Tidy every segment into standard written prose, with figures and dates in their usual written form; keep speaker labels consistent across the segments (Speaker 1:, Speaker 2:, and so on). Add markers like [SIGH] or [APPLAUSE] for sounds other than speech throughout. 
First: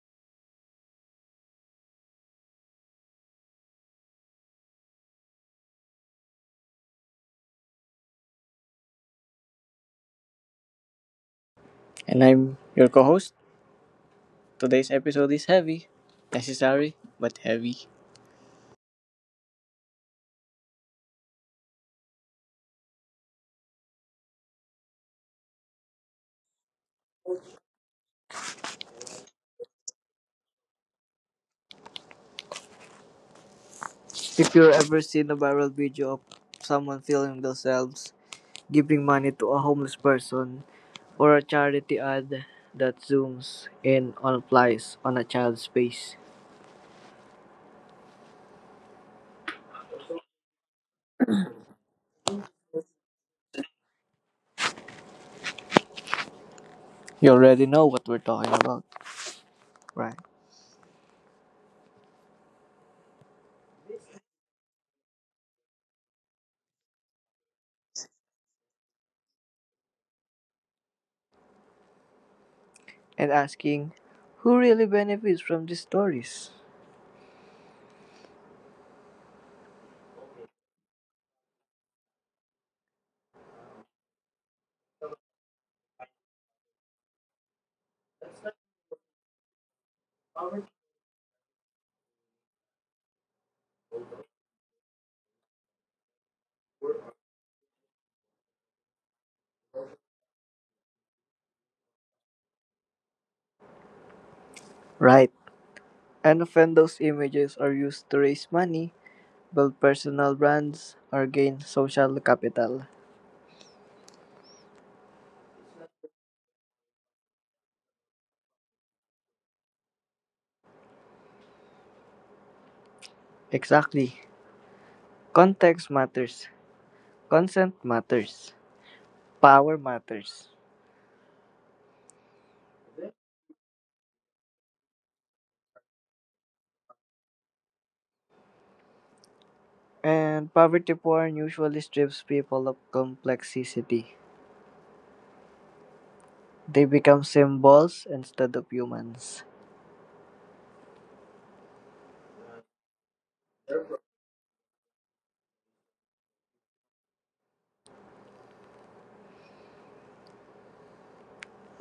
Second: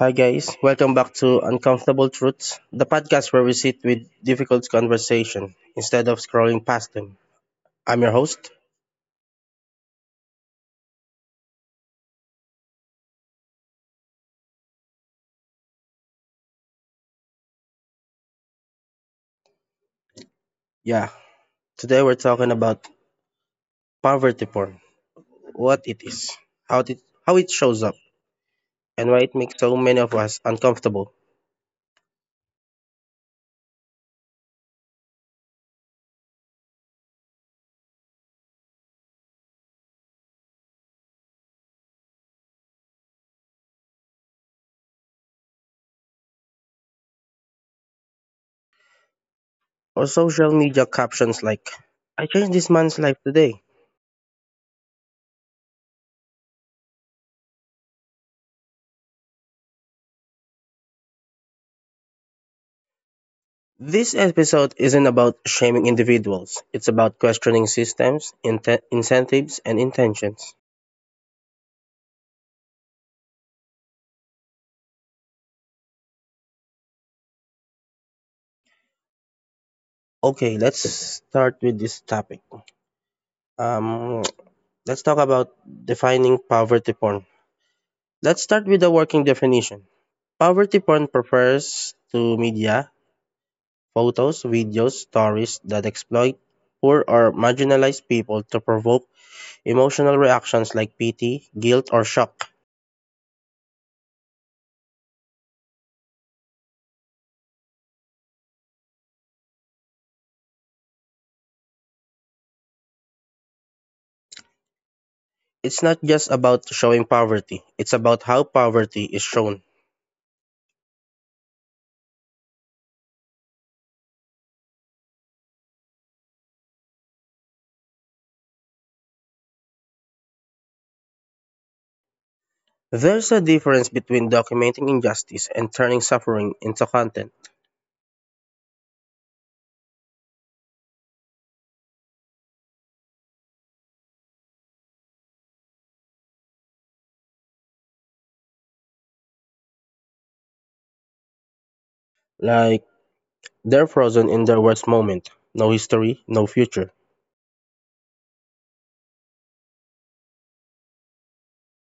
Speaker 1: Hi, guys. Welcome back to Uncomfortable Truths, the podcast where we sit with difficult conversation instead of scrolling past them. I'm your host.
Speaker 2: And I'm your co host. Today's episode is heavy, necessary, but heavy.
Speaker 1: Yeah. Today we're talking about poverty porn, what it is, how it, how it shows up, and why it makes so many of us uncomfortable.
Speaker 2: If you've ever seen a viral video of someone filming themselves giving money to a homeless person or a charity ad that zooms in on applies on a child's face,
Speaker 1: Or social media captions like, I changed this man's life today.
Speaker 2: you already know what we're talking about, right?
Speaker 1: This episode isn't about shaming individuals. It's about questioning systems, incentives, and intentions.
Speaker 2: And asking, who really benefits from these stories?
Speaker 1: Okay, let's start with this topic. Um, let's talk about defining poverty porn. Let's start with the working definition. Poverty porn refers to media, photos, videos, stories that exploit poor or marginalized people to provoke emotional reactions like pity, guilt, or shock.
Speaker 2: Right. And often those images are used to raise money, build personal brands, or gain social capital.
Speaker 1: It's not just about showing poverty, it's about how poverty is shown.
Speaker 2: Exactly. Context matters, consent matters, power matters.
Speaker 1: There's a difference between documenting injustice and turning suffering into content,
Speaker 2: And poverty porn usually strips people of complexity. They become symbols instead of humans.
Speaker 1: like they're frozen in their worst moment. No history, no future.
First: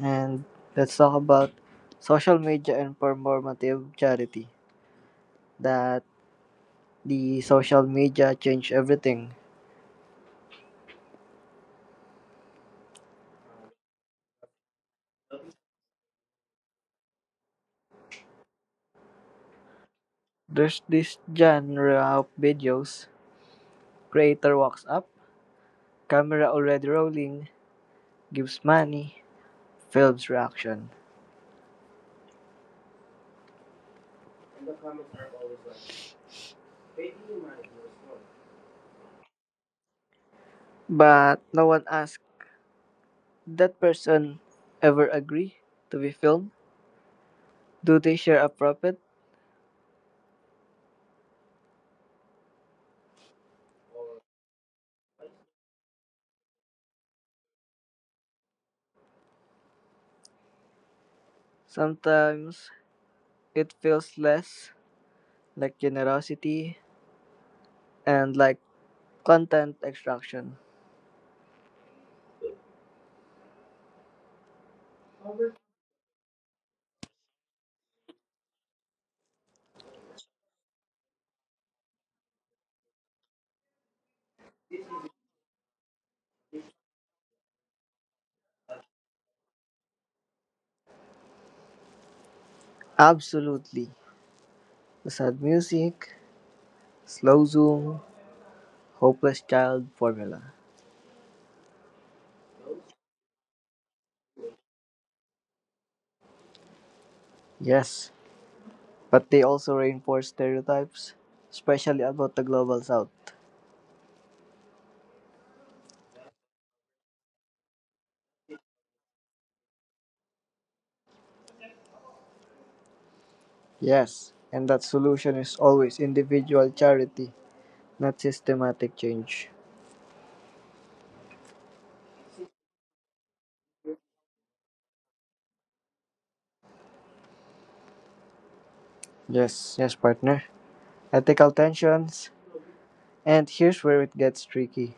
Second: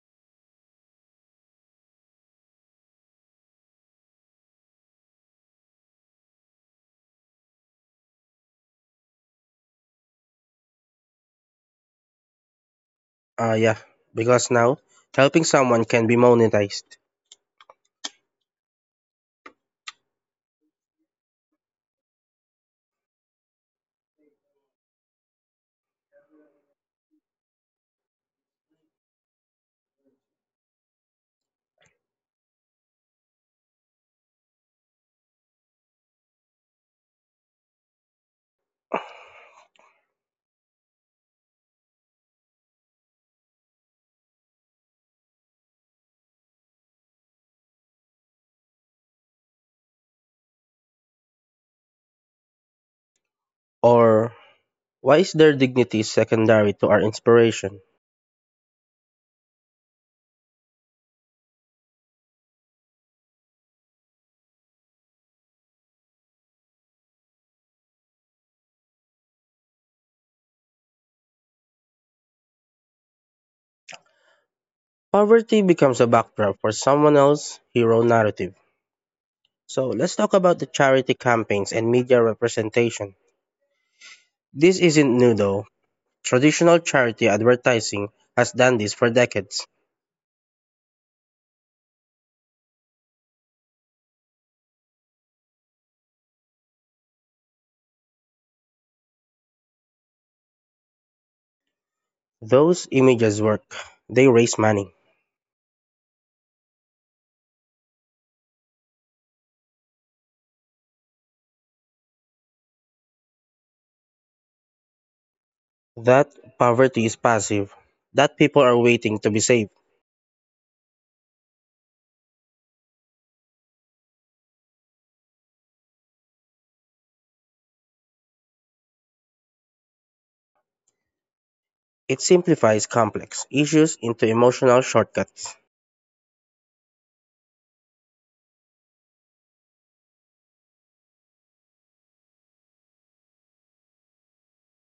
Speaker 2: And let's talk about social media and performative charity. That the social media changed everything.
Speaker 1: Uh, yeah, because now helping someone can be monetized.
Speaker 2: There's this genre of videos. Creator walks up, camera already rolling, gives money, films reaction. But no one asked, that person ever agree to be filmed? Do they share a profit?
Speaker 1: Or why is their dignity secondary to our inspiration?
Speaker 2: Sometimes it feels less like generosity and like content extraction.
Speaker 1: Poverty becomes a backdrop for someone else's hero narrative. So let's talk about the charity campaigns and media representation. This isn't new though. Traditional charity advertising has done this for decades.
Speaker 2: Absolutely. The sad music, slow zoom, hopeless child formula.
Speaker 1: Those images work, they raise money.
Speaker 2: Yes, but they also reinforce stereotypes, especially about the global south.
Speaker 1: That poverty is passive, that people are waiting to be saved.
Speaker 2: Yes, and that solution is always individual charity, not systematic change.
Speaker 1: It simplifies complex issues into emotional shortcuts.
Speaker 2: Yes, yes, partner. Ethical tensions. And here's where it gets tricky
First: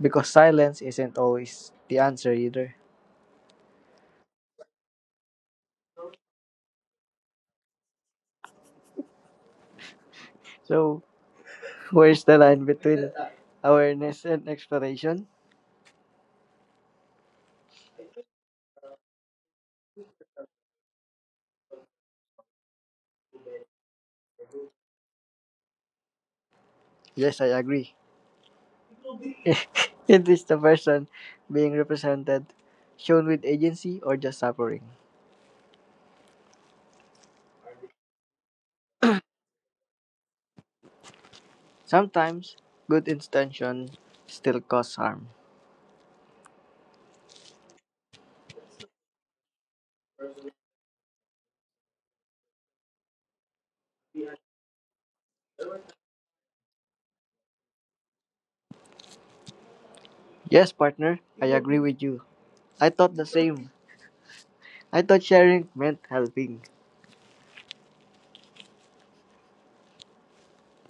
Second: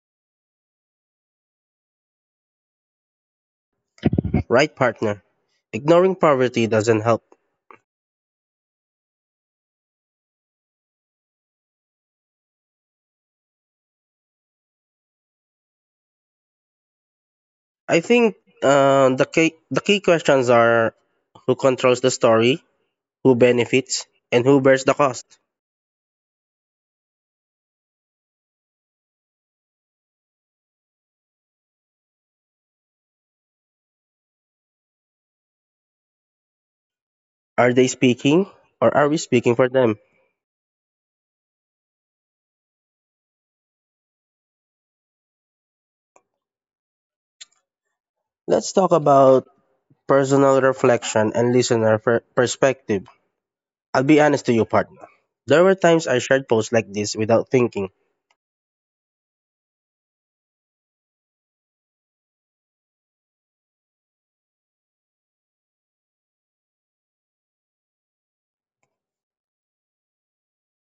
Speaker 2: because silence isn't always the answer either.
Speaker 1: Right, partner. Ignoring poverty doesn't help.
Speaker 2: So, where's the line between awareness and exploration?
Speaker 1: I think the key questions are who controls the story, who benefits, and who bears the cost.
Speaker 2: Yes, I agree. [LAUGHS] It is the person being represented shown with agency or just suffering.
Speaker 1: Are they speaking, or are we speaking for them?
Speaker 2: Sometimes good intention still cause harm.
Speaker 1: Let's talk about personal reflection and listener perspective. I'll be honest to you, partner. There were times I shared posts like this without thinking,
Speaker 2: Yes, partner, I agree with you. I thought the same. I thought sharing meant helping.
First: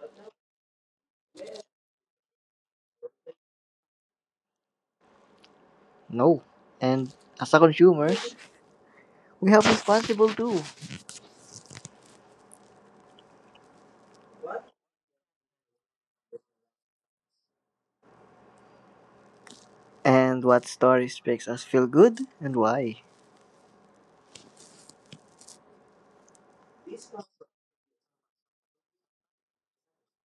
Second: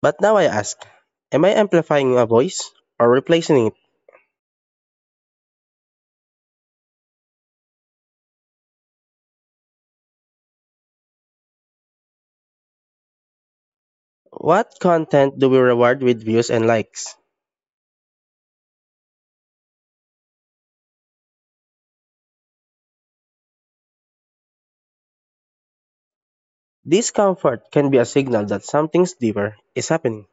Speaker 1: but now I ask, am I amplifying a voice or replacing it?
Speaker 2: No. And as a consumer, we have responsible too.
Speaker 1: What content do we reward with views and likes?
Speaker 2: And what stories makes us feel good and why?
Speaker 1: Discomfort can be a signal that something deeper is happening.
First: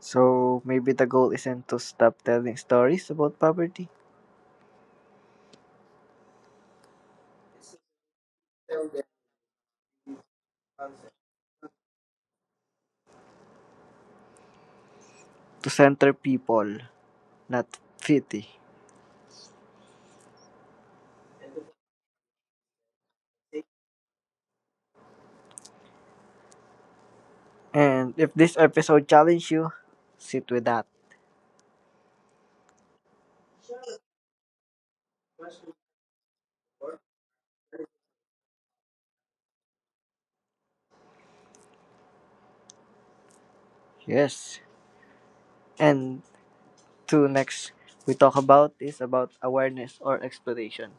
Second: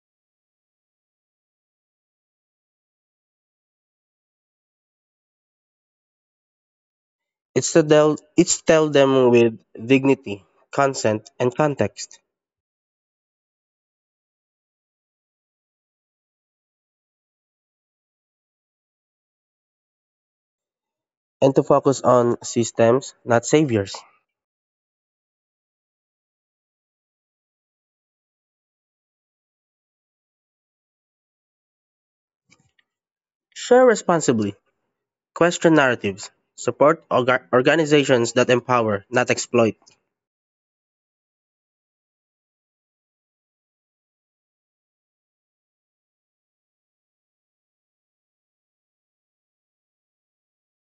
Speaker 2: So maybe the goal isn't to stop telling stories about poverty,
Speaker 1: It's to tell them with dignity, consent, and context,
Speaker 2: to center people, not pity.
Speaker 1: and to focus on systems, not saviors.
Speaker 2: And if this episode challenged you, sit with that.
Speaker 1: Share responsibly. Question narratives. Support organizations that empower, not exploit.
Speaker 2: Yes. And to next we talk about is about awareness or exploration.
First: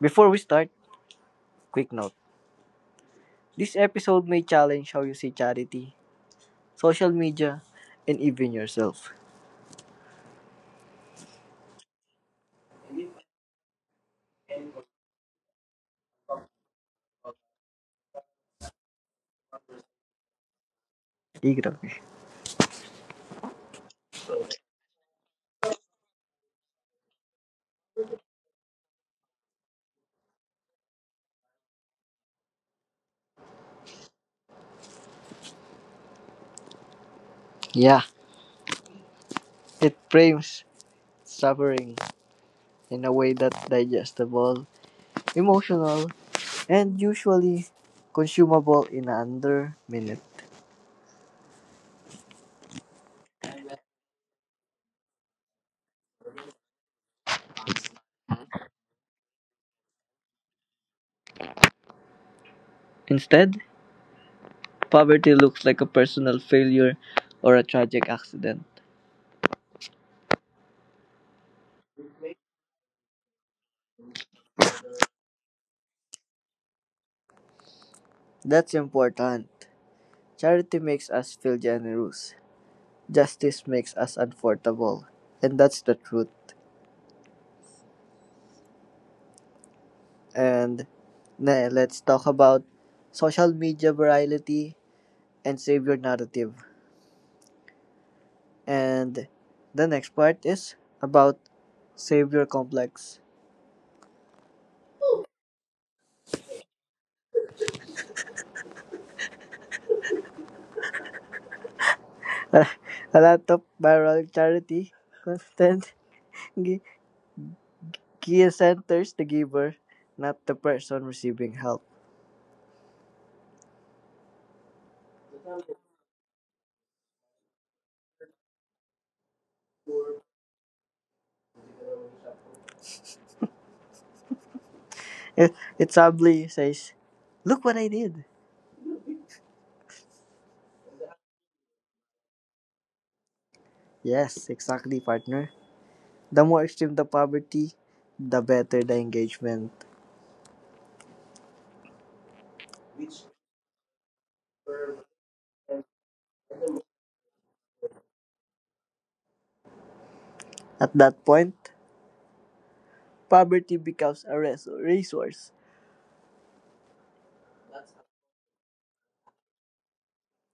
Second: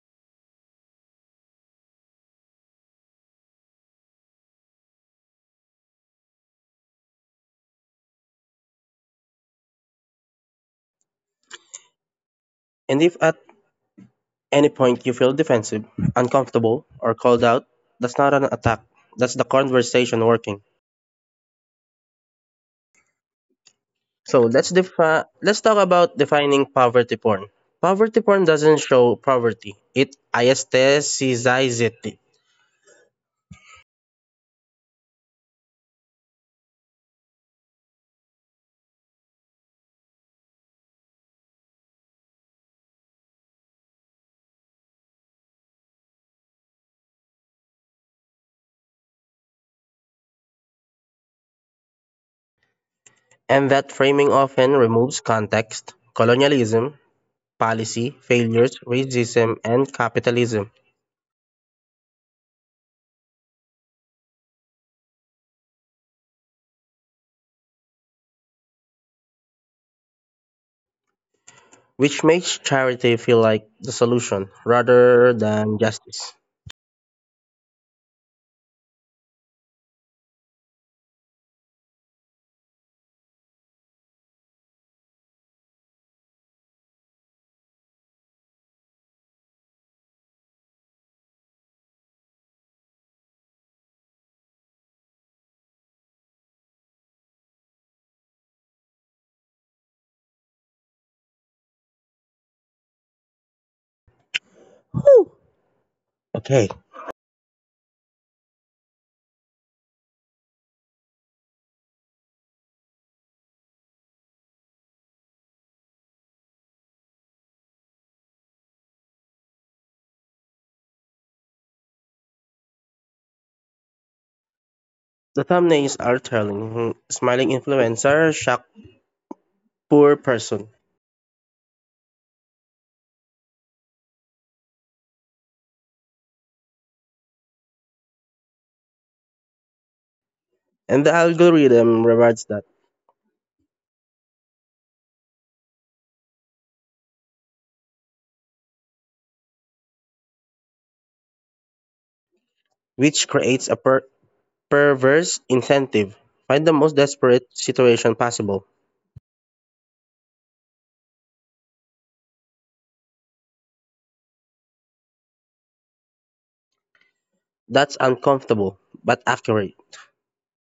Speaker 2: Before we start, quick note. This episode may challenge how you see charity, social media, and even yourself.
Speaker 1: And if at any point you feel defensive, uncomfortable, or called out, that's not an attack. That's the conversation working.
Speaker 2: Di, grabe.
Speaker 1: So let's talk about defining poverty porn. Poverty porn doesn't show poverty; it aestheticizes it,
Speaker 2: Yeah, it frames suffering in a way that's digestible, emotional, and usually consumable in under minute.
Speaker 1: and that framing often removes context, colonialism, policy failures, racism, and capitalism,
Speaker 2: Instead, poverty looks like a personal failure or a tragic accident.
Speaker 1: which makes charity feel like the solution rather than justice.
Speaker 2: That's important. Charity makes us feel generous. Justice makes us uncomfortable. And that's the truth. And let's talk about social media virality and savior narrative. And the next part is about savior complex.
Speaker 1: Whew. Okay.
Speaker 2: [LAUGHS] A lot of viral charity content gi- gear centers the giver, not the person receiving help.
Speaker 1: The thumbnails are telling. Smiling influencer, shocked poor person.
Speaker 2: It, it sadly says, look what I did.
Speaker 1: And the algorithm rewards that,
Speaker 2: Yes, exactly, partner. The more extreme the poverty, the better the engagement.
Speaker 1: which creates a perverse incentive. Find the most desperate situation possible.
Speaker 2: At that point, poverty becomes a resource.
Speaker 1: That's uncomfortable, but accurate.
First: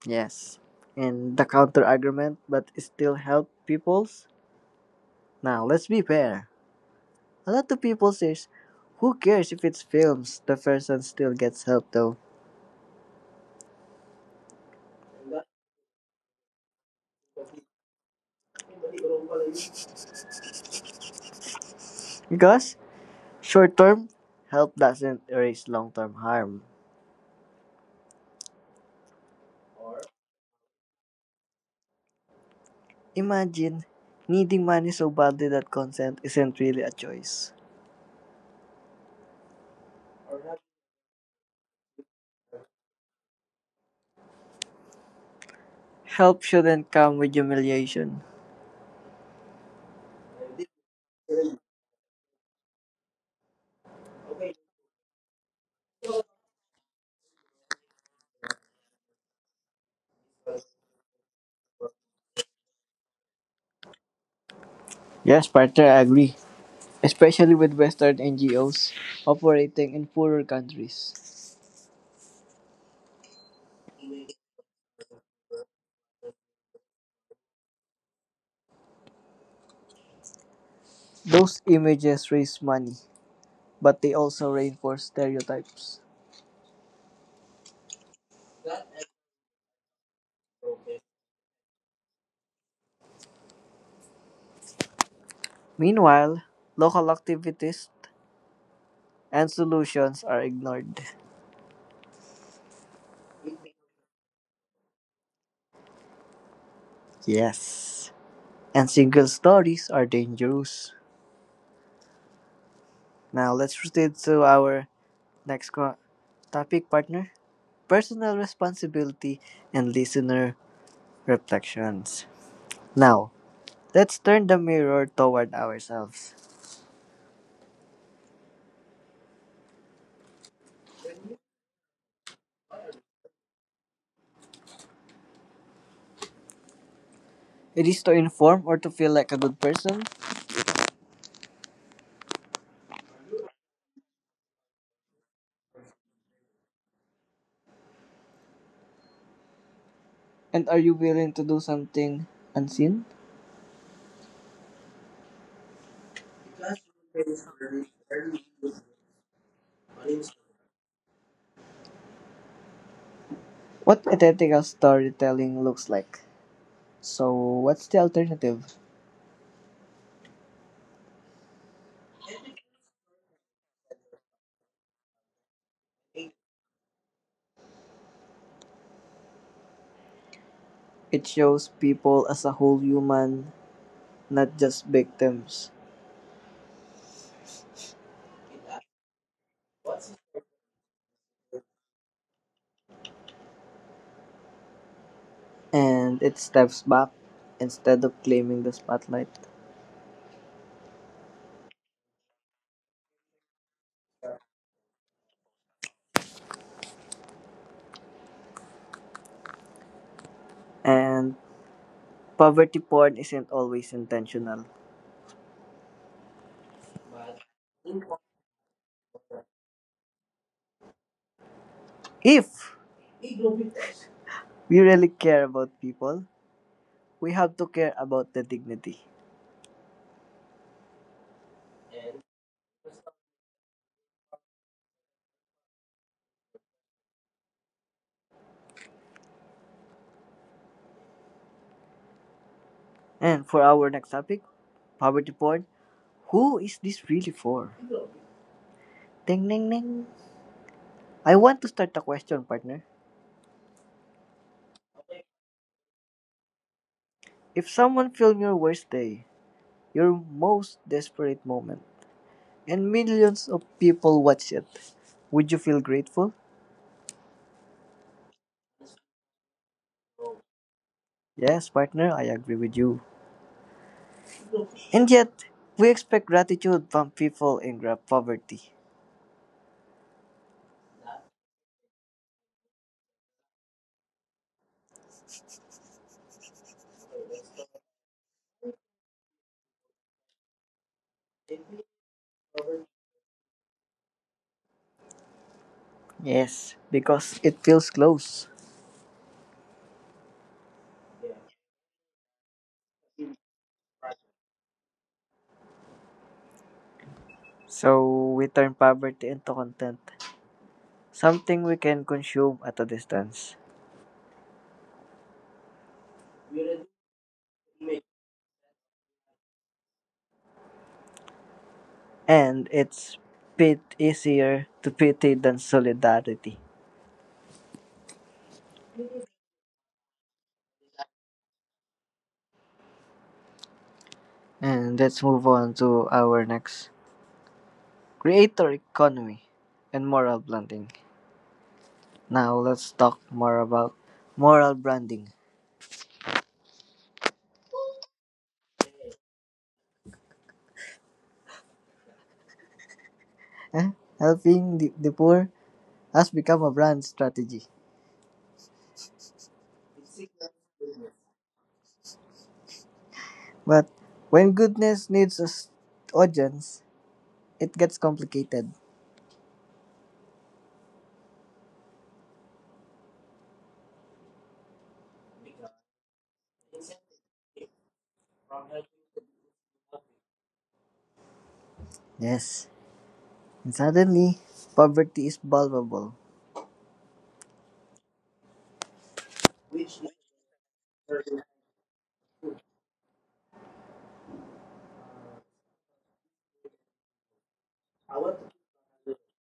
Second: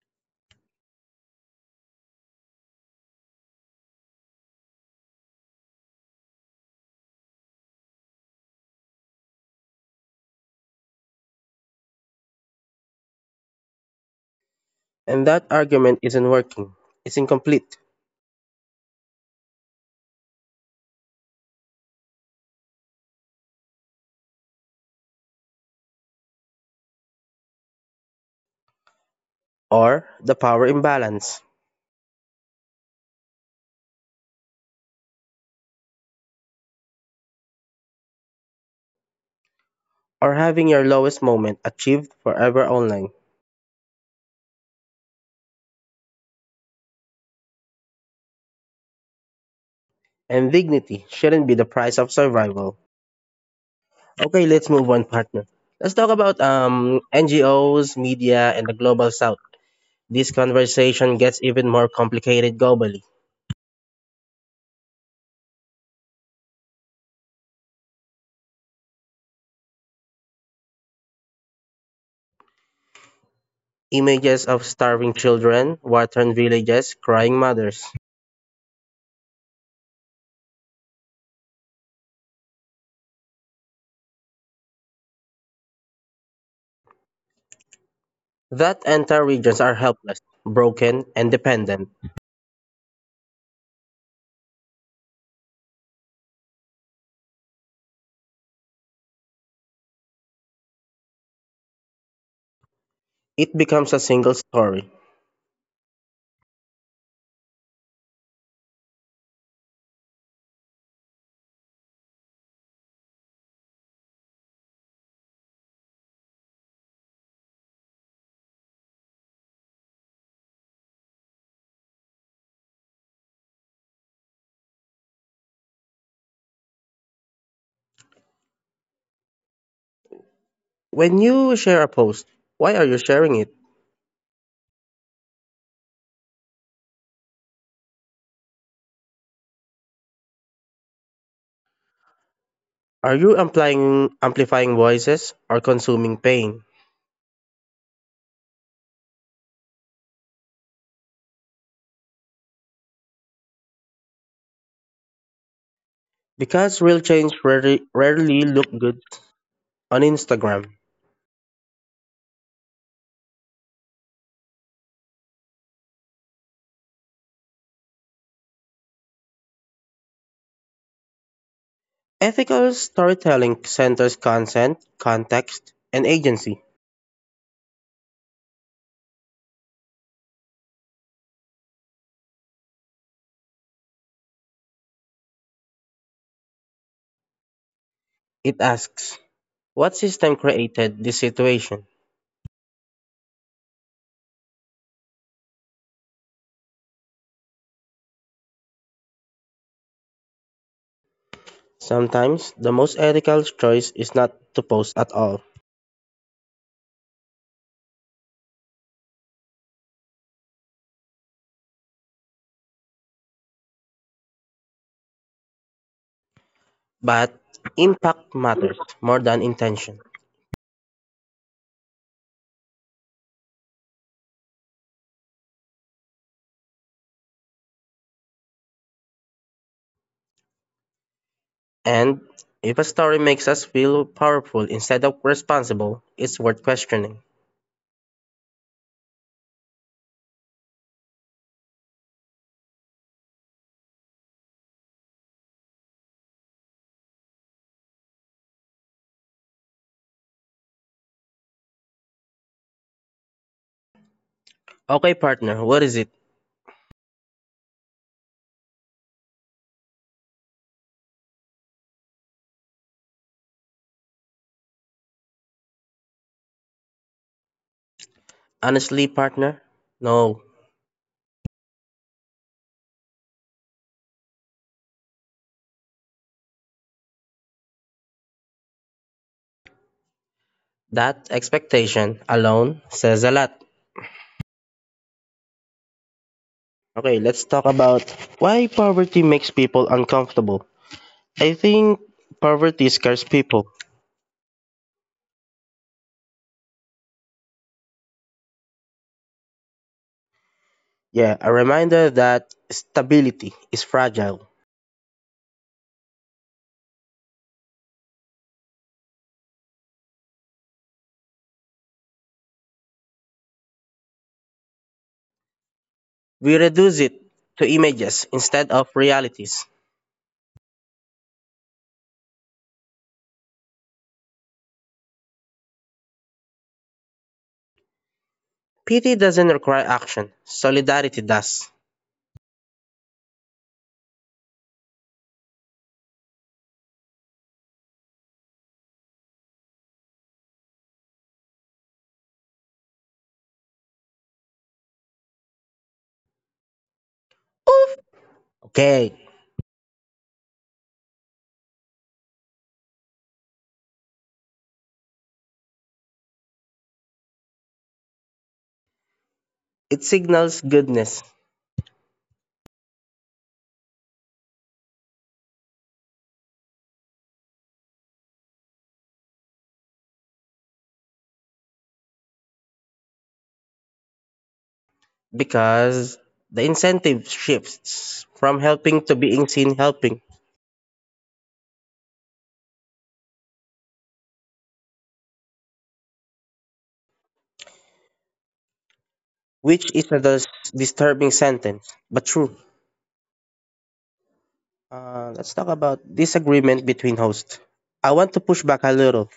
Speaker 2: Yes. And the counter argument, but it still help peoples? Now let's be fair. A lot of people says, who cares if it's films? The person still gets help though.
Speaker 1: And that argument isn't working, it's incomplete.
Speaker 2: Because short term help doesn't erase long term harm.
Speaker 1: Or the power imbalance.
Speaker 2: Imagine needing money so badly that consent isn't really a choice.
Speaker 1: Or having your lowest moment achieved forever online.
Speaker 2: Help shouldn't come with humiliation.
Speaker 1: And dignity shouldn't be the price of survival. Okay, let's move on, partner. Let's talk about NGOs, media, and the global south. This conversation gets even more complicated globally.
Speaker 2: Yes, partner, I agree. Especially with Western NGOs operating in poorer countries.
Speaker 1: Images of starving children, war-torn villages, crying mothers.
Speaker 2: Those images raise money, but they also reinforce stereotypes.
Speaker 1: That entire regions are helpless, broken, and dependent.
Speaker 2: Meanwhile, local activities and solutions are ignored.
Speaker 1: It becomes a single story.
Speaker 2: Yes. And single stories are dangerous. Now let's proceed to our next topic partner, personal responsibility and listener reflections. Now, let's turn the mirror toward ourselves.
Speaker 1: When you share a post, why are you sharing it?
Speaker 2: It is to inform or to feel like a good person.
Speaker 1: Are you amplifying voices or consuming pain?
Speaker 2: And are you willing to do something unseen?
Speaker 1: Because real change rarely look good on Instagram.
Speaker 2: What ethical storytelling looks like. So, what's the alternative?
Speaker 1: Ethical storytelling centers consent, context, and agency.
Speaker 2: It shows people as a whole human, not just victims.
Speaker 1: It asks, what system created this situation?
Speaker 2: And it steps back instead of claiming the spotlight.
Speaker 1: Sometimes the most ethical choice is not to post at all,
Speaker 2: And poverty porn isn't always intentional.
Speaker 1: but impact matters more than intention.
Speaker 2: If we really care about people, we have to care about the dignity.
Speaker 1: And if a story makes us feel powerful instead of responsible, it's worth questioning.
Speaker 2: And for our next topic, poverty porn, who is this really for? Ding ding ding. I want to start a question, partner.
Speaker 1: Okay, partner, what is it?
Speaker 2: If someone filmed your worst day, your most desperate moment, and millions of people watch it, would you feel grateful?
Speaker 1: Honestly, partner? No,
Speaker 2: Yes, partner, I agree with you. And yet, we expect gratitude from people in poverty.
Speaker 1: that expectation alone says a lot. Okay, let's talk about why poverty makes people uncomfortable. I think poverty scares people.
Speaker 2: Yes, because it feels close.
Speaker 1: Yeah, a reminder that stability is fragile.
Speaker 2: So we turn poverty into content, something we can consume at a distance.
Speaker 1: We reduce it to images instead of realities.
Speaker 2: And it's bit easier to pity than solidarity.
Speaker 1: Pity doesn't require action, solidarity does.
Speaker 2: And let's move on to our next creator economy and moral branding. Now let's talk more about moral branding.
Speaker 1: Okay,
Speaker 2: Eh, Helping the poor has become a brand strategy.
Speaker 1: it signals goodness
Speaker 2: But when goodness needs an audience, it gets complicated.
Speaker 1: because the incentive shifts from helping to being seen helping,
Speaker 2: Yes, and suddenly poverty is vulnerable.
Speaker 1: which is a disturbing sentence, but true. Let's talk about disagreement between hosts. I want to push back a little.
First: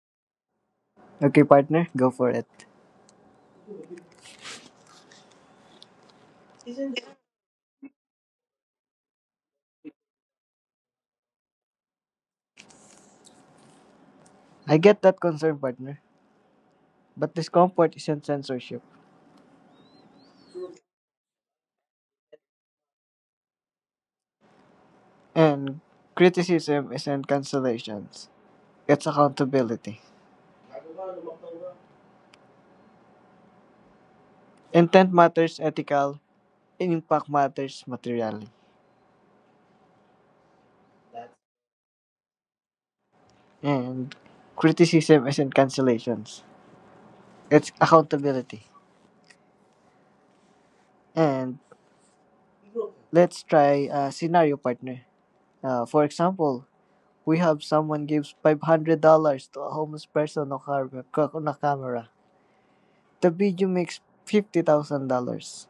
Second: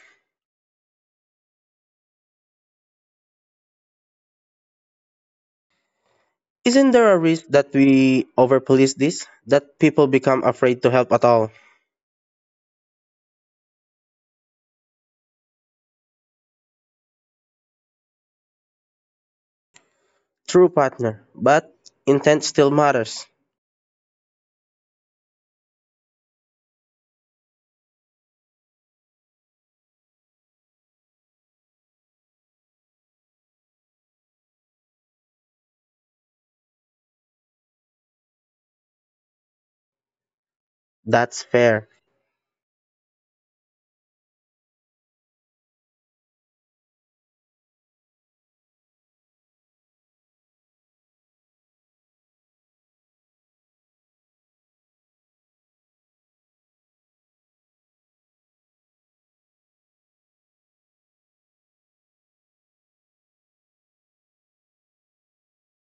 Speaker 2: Okay, partner, go for it.
Speaker 1: Isn't there a risk that we overpolice this? That people become afraid to help at all?
Speaker 2: I get that concern, partner, but discomfort isn't censorship,
Speaker 1: True partner, but intent still matters.
Speaker 2: and criticism isn't cancellations. It's accountability. Intent matters ethical impact matters materially.
Speaker 1: That's fair.
Speaker 2: And criticism isn't cancellations, it's accountability. And let's try a scenario partner. For example, we have someone gives $500 to a homeless person on, on a camera. The video makes $50,000.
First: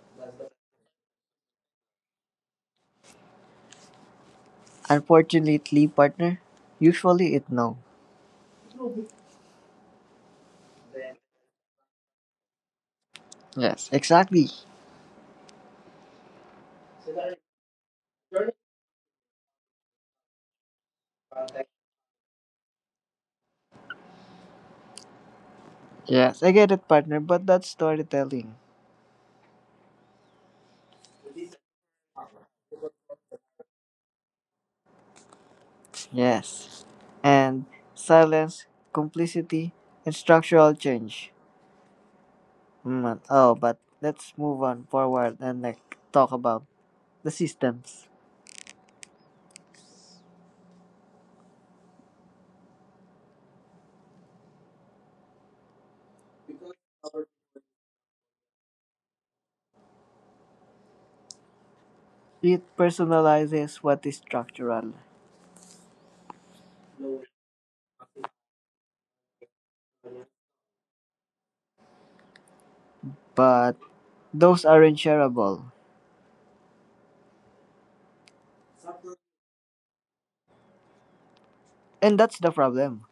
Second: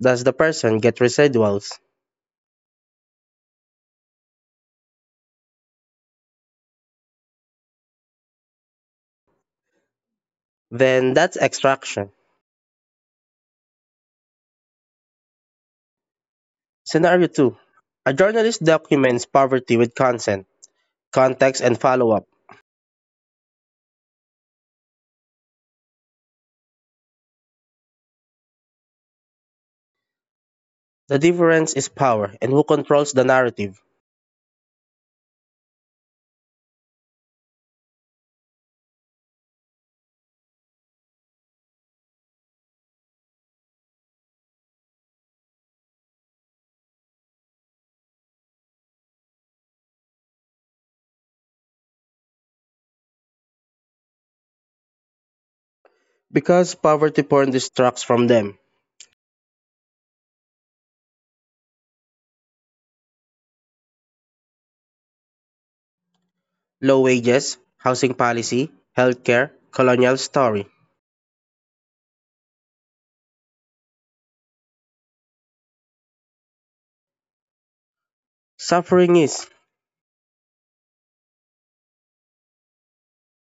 Speaker 1: Does the person get residuals?
Speaker 2: Unfortunately, partner, usually it no.
Speaker 1: Then that's extraction.
Speaker 2: Exactly.
Speaker 1: Scenario 2. A journalist documents poverty with consent context, and follow up.
Speaker 2: Yes, I get it, partner, but that's storytelling.
Speaker 1: The difference is power and who controls the narrative.
Speaker 2: Yes. And silence, complicity, and structural change. Oh, but let's move on forward and like talk about the systems.
Speaker 1: Because poverty porn distracts from them.
Speaker 2: It personalizes what is structural,
Speaker 1: Low wages, housing policy, healthcare, colonial story.
Speaker 2: but those aren't shareable.
Speaker 1: Suffering is.
Speaker 2: And that's the problem.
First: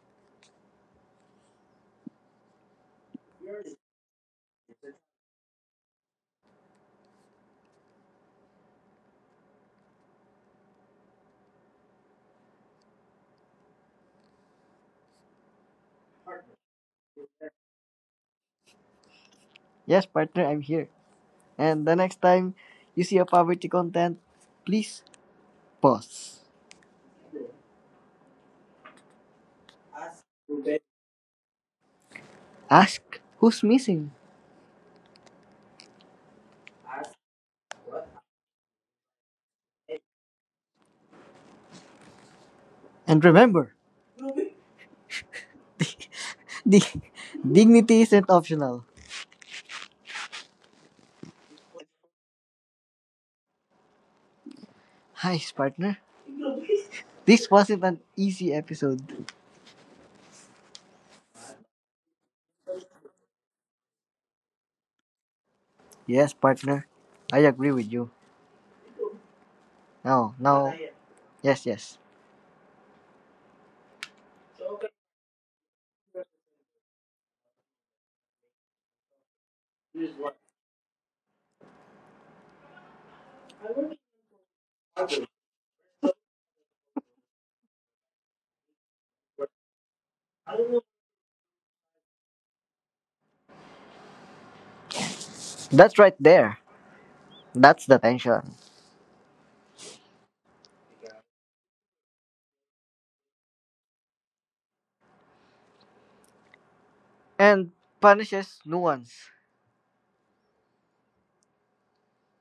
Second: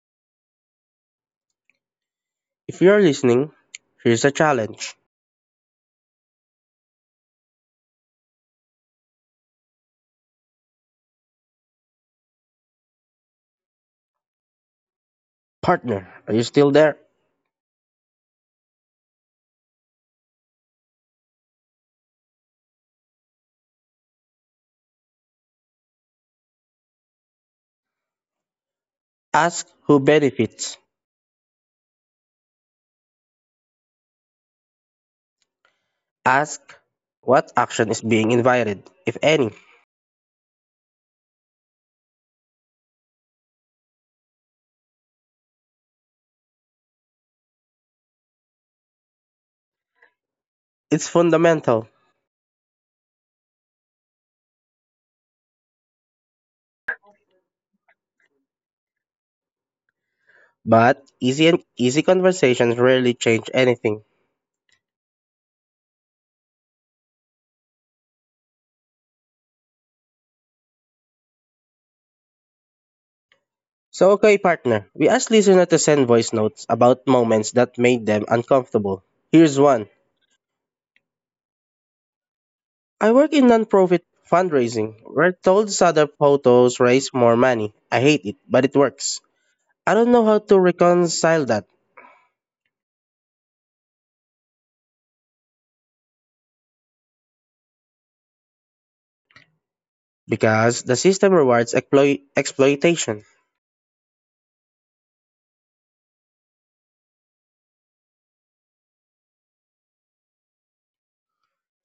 Speaker 1: If you're listening, here's a challenge. Partner, are you still there?
Speaker 2: Yes, partner, I'm here. And the next time you see a poverty content, please pause.
Speaker 1: Ask who benefits.
Speaker 2: Ask who's missing.
Speaker 1: Ask what action is being invited, if any.
Speaker 2: And remember, [LAUGHS] di- dignity isn't optional.
Speaker 1: It's fundamental,
Speaker 2: Hi, partner. This wasn't an easy episode.
Speaker 1: but easy conversations rarely change anything.
Speaker 2: Yes, partner. I agree with you. No, no. Yes, yes.
Speaker 1: So okay, partner. We asked listener to send voice notes about moments that made them uncomfortable. Here's one. I work in nonprofit fundraising. We're told other photos raise more money. I hate it, but it works. I don't know how to reconcile that
Speaker 2: That's right there. That's the tension.
Speaker 1: because the system rewards exploitation.
Speaker 2: And punishes nuance.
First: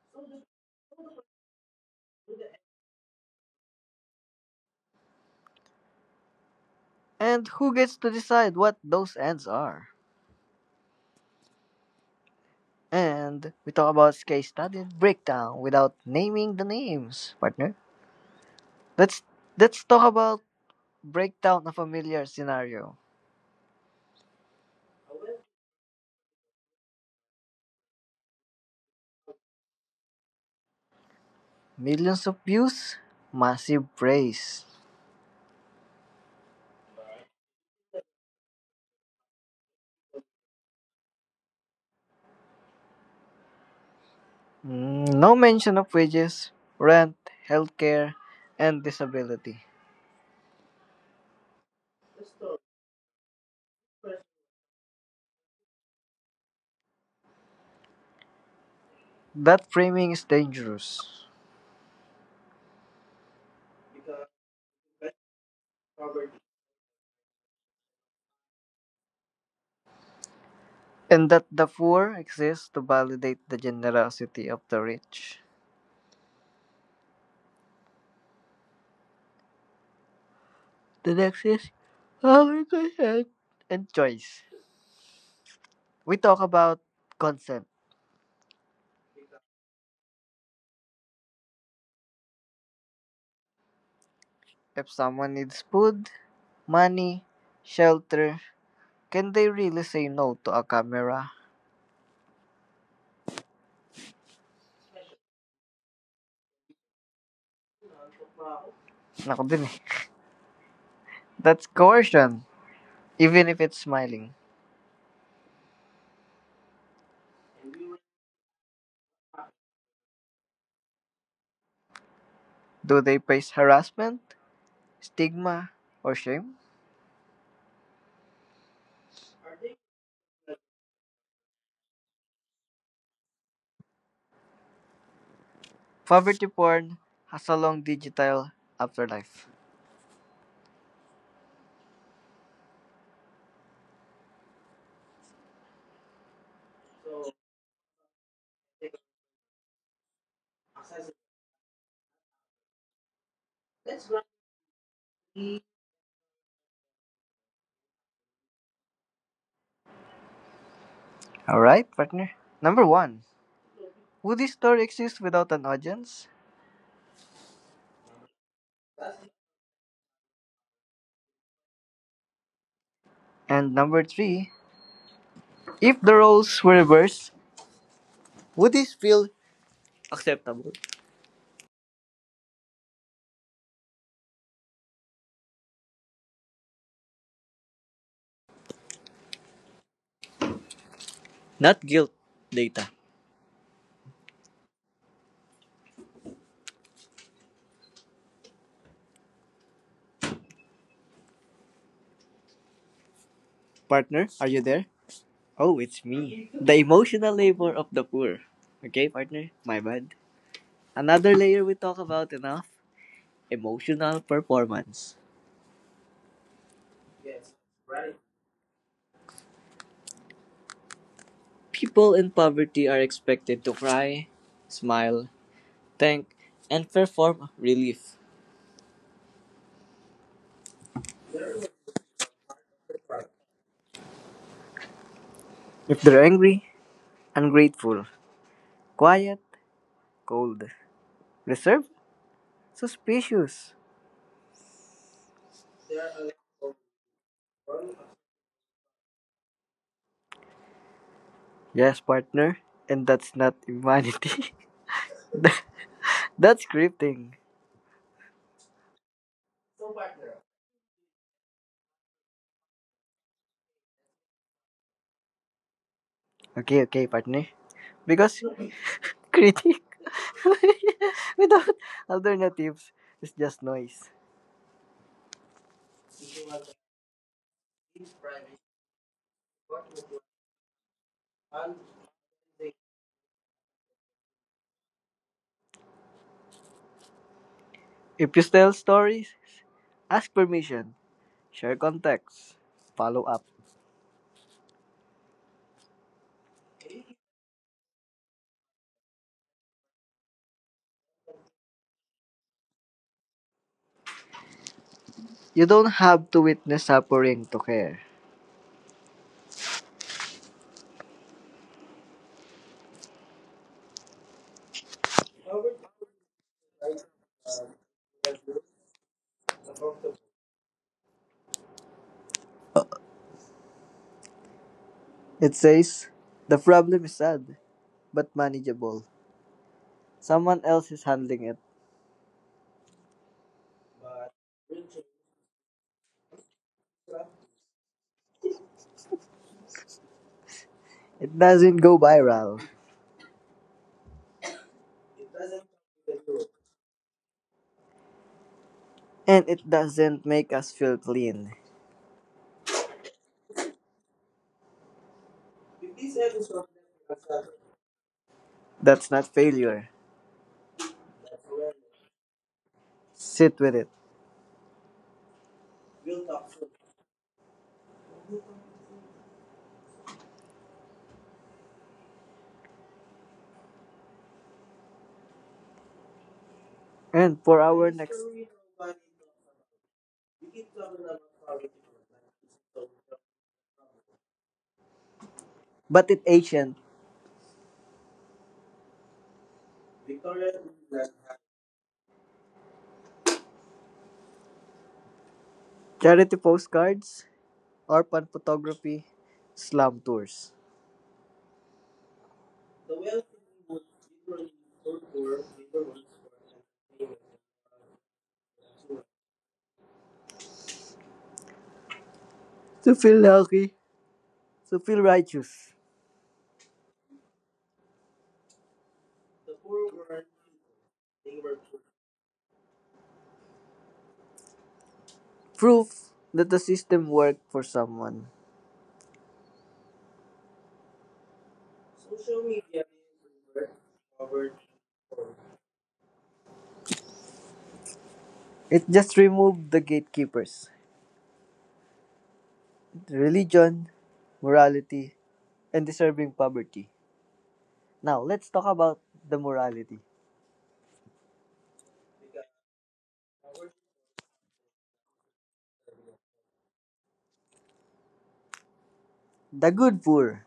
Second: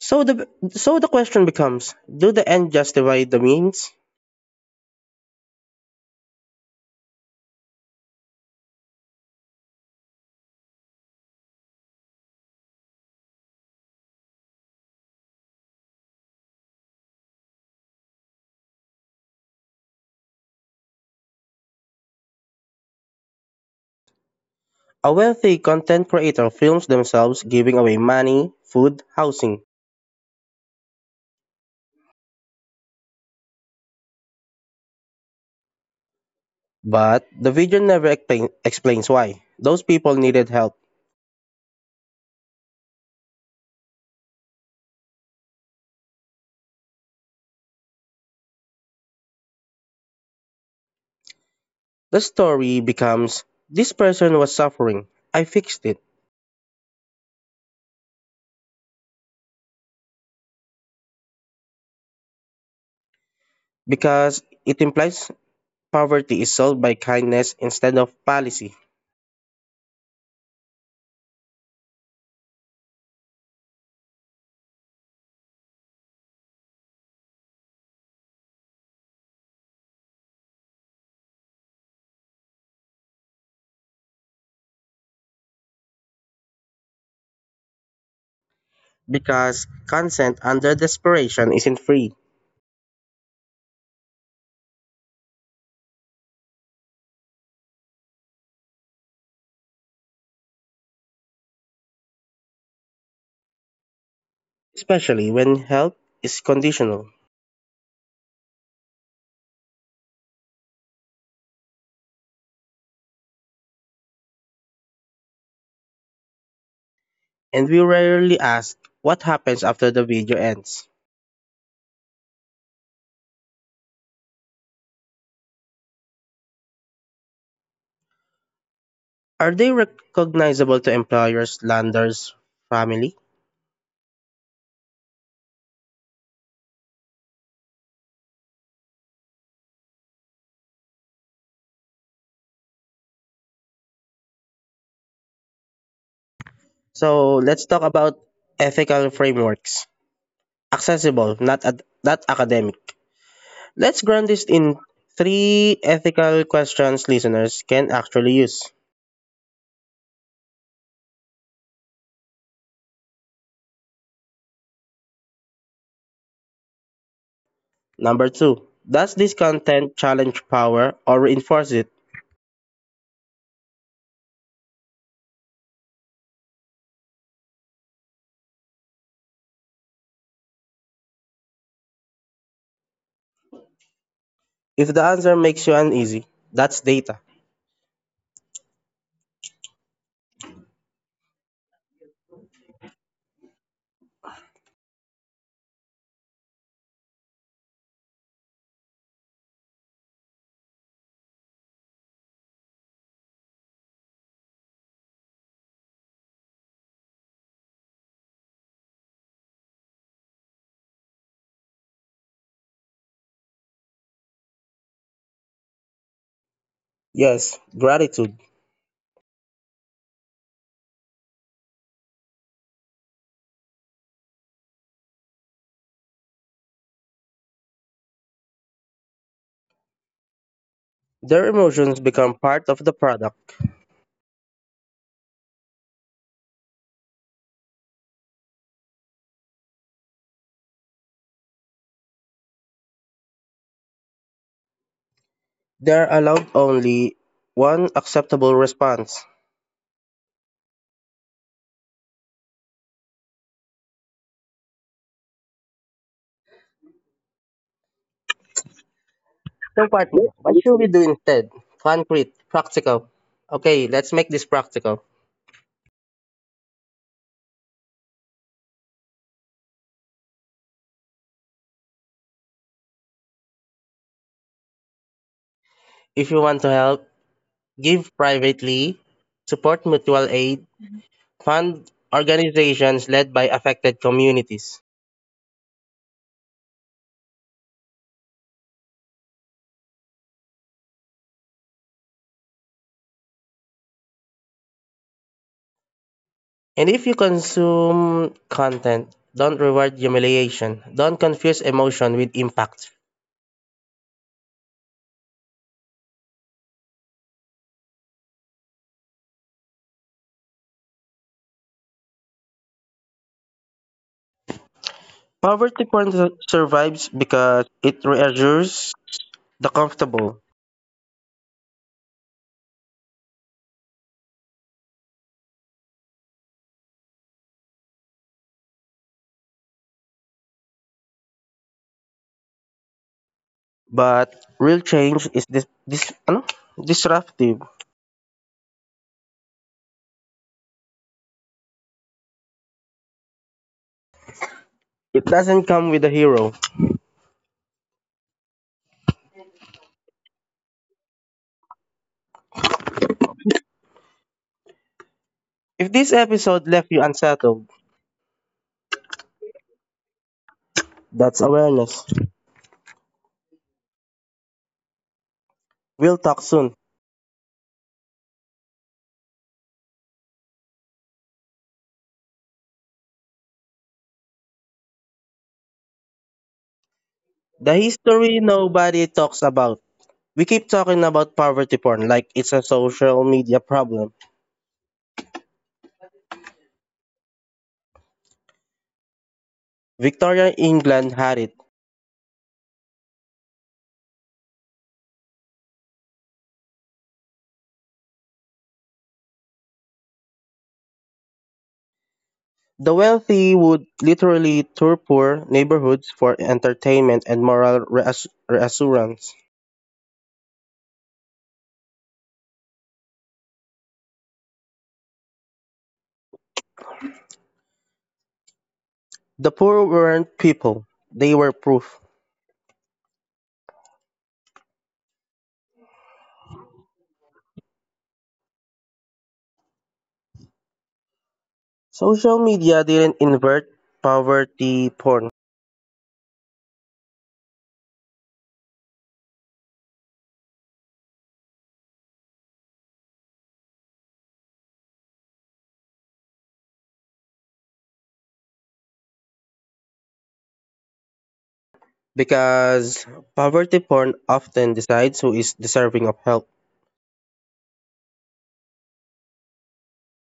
Speaker 1: So the question becomes, do the end justify the means?
Speaker 2: And who gets to decide what those ends are? And we talk about case study and breakdown without naming the names, partner. Let's let's talk about breakdown of a familiar scenario.
Speaker 1: A wealthy content creator films themselves giving away money, food, housing.
Speaker 2: Millions of views, massive praise.
Speaker 1: But the video never explains why. Those people needed help.
Speaker 2: No mention of wages, rent, healthcare, and disability.
Speaker 1: The story becomes this person was suffering. I fixed it.
Speaker 2: That framing is dangerous.
Speaker 1: Because it implies poverty is solved by kindness instead of policy.
Speaker 2: And that the poor exist to validate the generosity of the rich. The next is our consent and choice. We talk about consent.
Speaker 1: Because consent under desperation isn't free,
Speaker 2: If someone needs food, money, shelter, can they really say no to a camera?
Speaker 1: especially when help is conditional.
Speaker 2: Naku din eh. That's coercion, even if it's smiling.
Speaker 1: And we rarely ask what happens after the video ends.
Speaker 2: Do they face harassment, stigma, or shame?
Speaker 1: Are they recognizable to employers, landers, family?
Speaker 2: Poverty porn has a long digital afterlife.
Speaker 1: So let's talk about ethical frameworks. Accessible, not academic. Let's ground this in three ethical questions listeners can actually use.
Speaker 2: All right, partner. Number 1, would this story exist without an audience?
Speaker 1: Number two, does this content challenge power or reinforce it?
Speaker 2: And Number 3, if the roles were reversed, would this feel acceptable?
Speaker 1: If the answer makes you uneasy, that's data.
Speaker 2: Not guilt data. Partner, are you there? Oh, it's me. The emotional labor of the poor. Okay, partner, my bad. Another layer we talk about enough emotional performance.
Speaker 1: Yes, gratitude.
Speaker 2: People in poverty are expected to cry, smile, thank, and perform relief.
Speaker 1: Their emotions become part of the product.
Speaker 2: If they're angry, ungrateful, quiet, cold, reserved, suspicious.
Speaker 1: They're allowed only one acceptable response.
Speaker 2: Yes, partner, and that's not humanity. [LAUGHS] That-
Speaker 1: So, partner,
Speaker 2: that's
Speaker 1: what should we do
Speaker 2: scripting.
Speaker 1: instead? Concrete, practical. Okay, let's make this practical.
Speaker 2: Okay, okay, partner. Because critic [LAUGHS] without alternatives is
Speaker 1: If
Speaker 2: just
Speaker 1: you want to
Speaker 2: noise.
Speaker 1: help, give privately, support mutual aid, fund organizations led by affected communities.
Speaker 2: If you tell stories, ask permission. Share context. Follow up.
Speaker 1: And if you consume content, don't reward humiliation. Don't confuse emotion with impact.
Speaker 2: You don't have to witness suffering to care.
Speaker 1: Poverty porn survives because it reassures the comfortable,
Speaker 2: It says, the problem is sad, but manageable. Someone else is handling it.
Speaker 1: but real change is this this ano? Disruptive.
Speaker 2: It doesn't go viral.
Speaker 1: It doesn't come with a hero.
Speaker 2: And it doesn't make us feel clean.
Speaker 1: If this episode left you unsettled,
Speaker 2: That's not failure.
Speaker 1: that's awareness.
Speaker 2: Sit with it.
Speaker 1: We'll talk soon.
Speaker 2: And for
Speaker 1: The
Speaker 2: our next.
Speaker 1: history nobody talks about. We keep talking about poverty porn like it's a social media problem.
Speaker 2: But it Asian.
Speaker 1: Victorian England had it.
Speaker 2: Charity postcards, orphan photography, slum tours.
Speaker 1: The wealthy would literally tour poor neighborhoods for entertainment and moral reassurance.
Speaker 2: To feel lucky, to feel righteous.
Speaker 1: The poor weren't people, they were proof.
Speaker 2: Proof that the system worked for someone.
Speaker 1: Social media didn't invert poverty porn
Speaker 2: It just removed the gatekeepers, religion, morality, and deserving poverty. Now, let's talk about the morality.
Speaker 1: because poverty porn often decides who is deserving of help.
Speaker 2: The good poor,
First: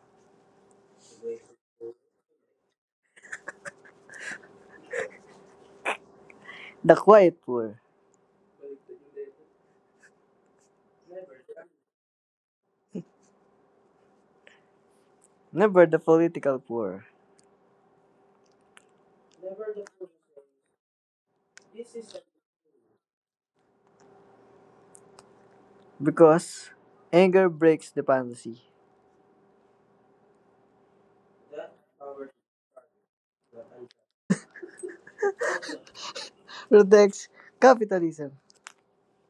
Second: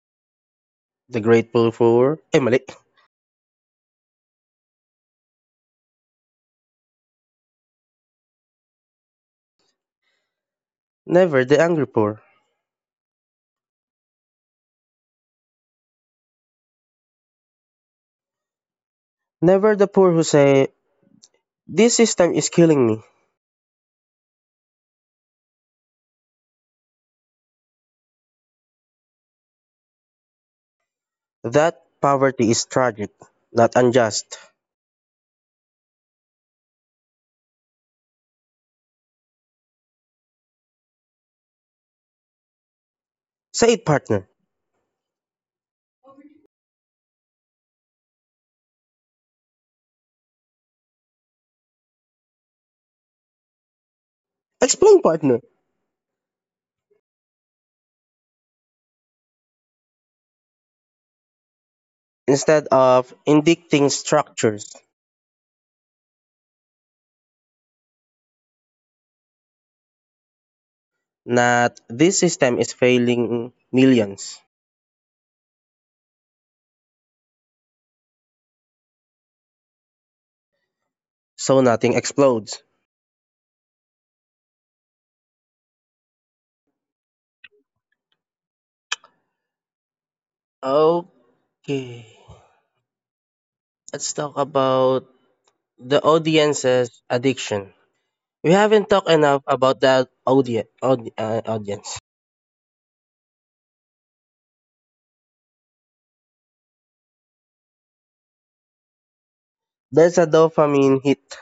Speaker 1: The grateful poor, eh, mali.
Speaker 2: the quiet poor,
Speaker 1: Never the angry poor.
Speaker 2: never the political poor.
Speaker 1: Never the poor who say, this system is killing me.
Speaker 2: Because anger breaks the panacea,
Speaker 1: That poverty is tragic, not unjust. Say it, partner.
Speaker 2: protects capitalism,
Speaker 1: Explain, partner. Instead of indicting structures, not this system is failing millions, so nothing explodes. Okay, let's talk about the audience's addiction. We haven't talked enough about that audience. There's a dopamine hit,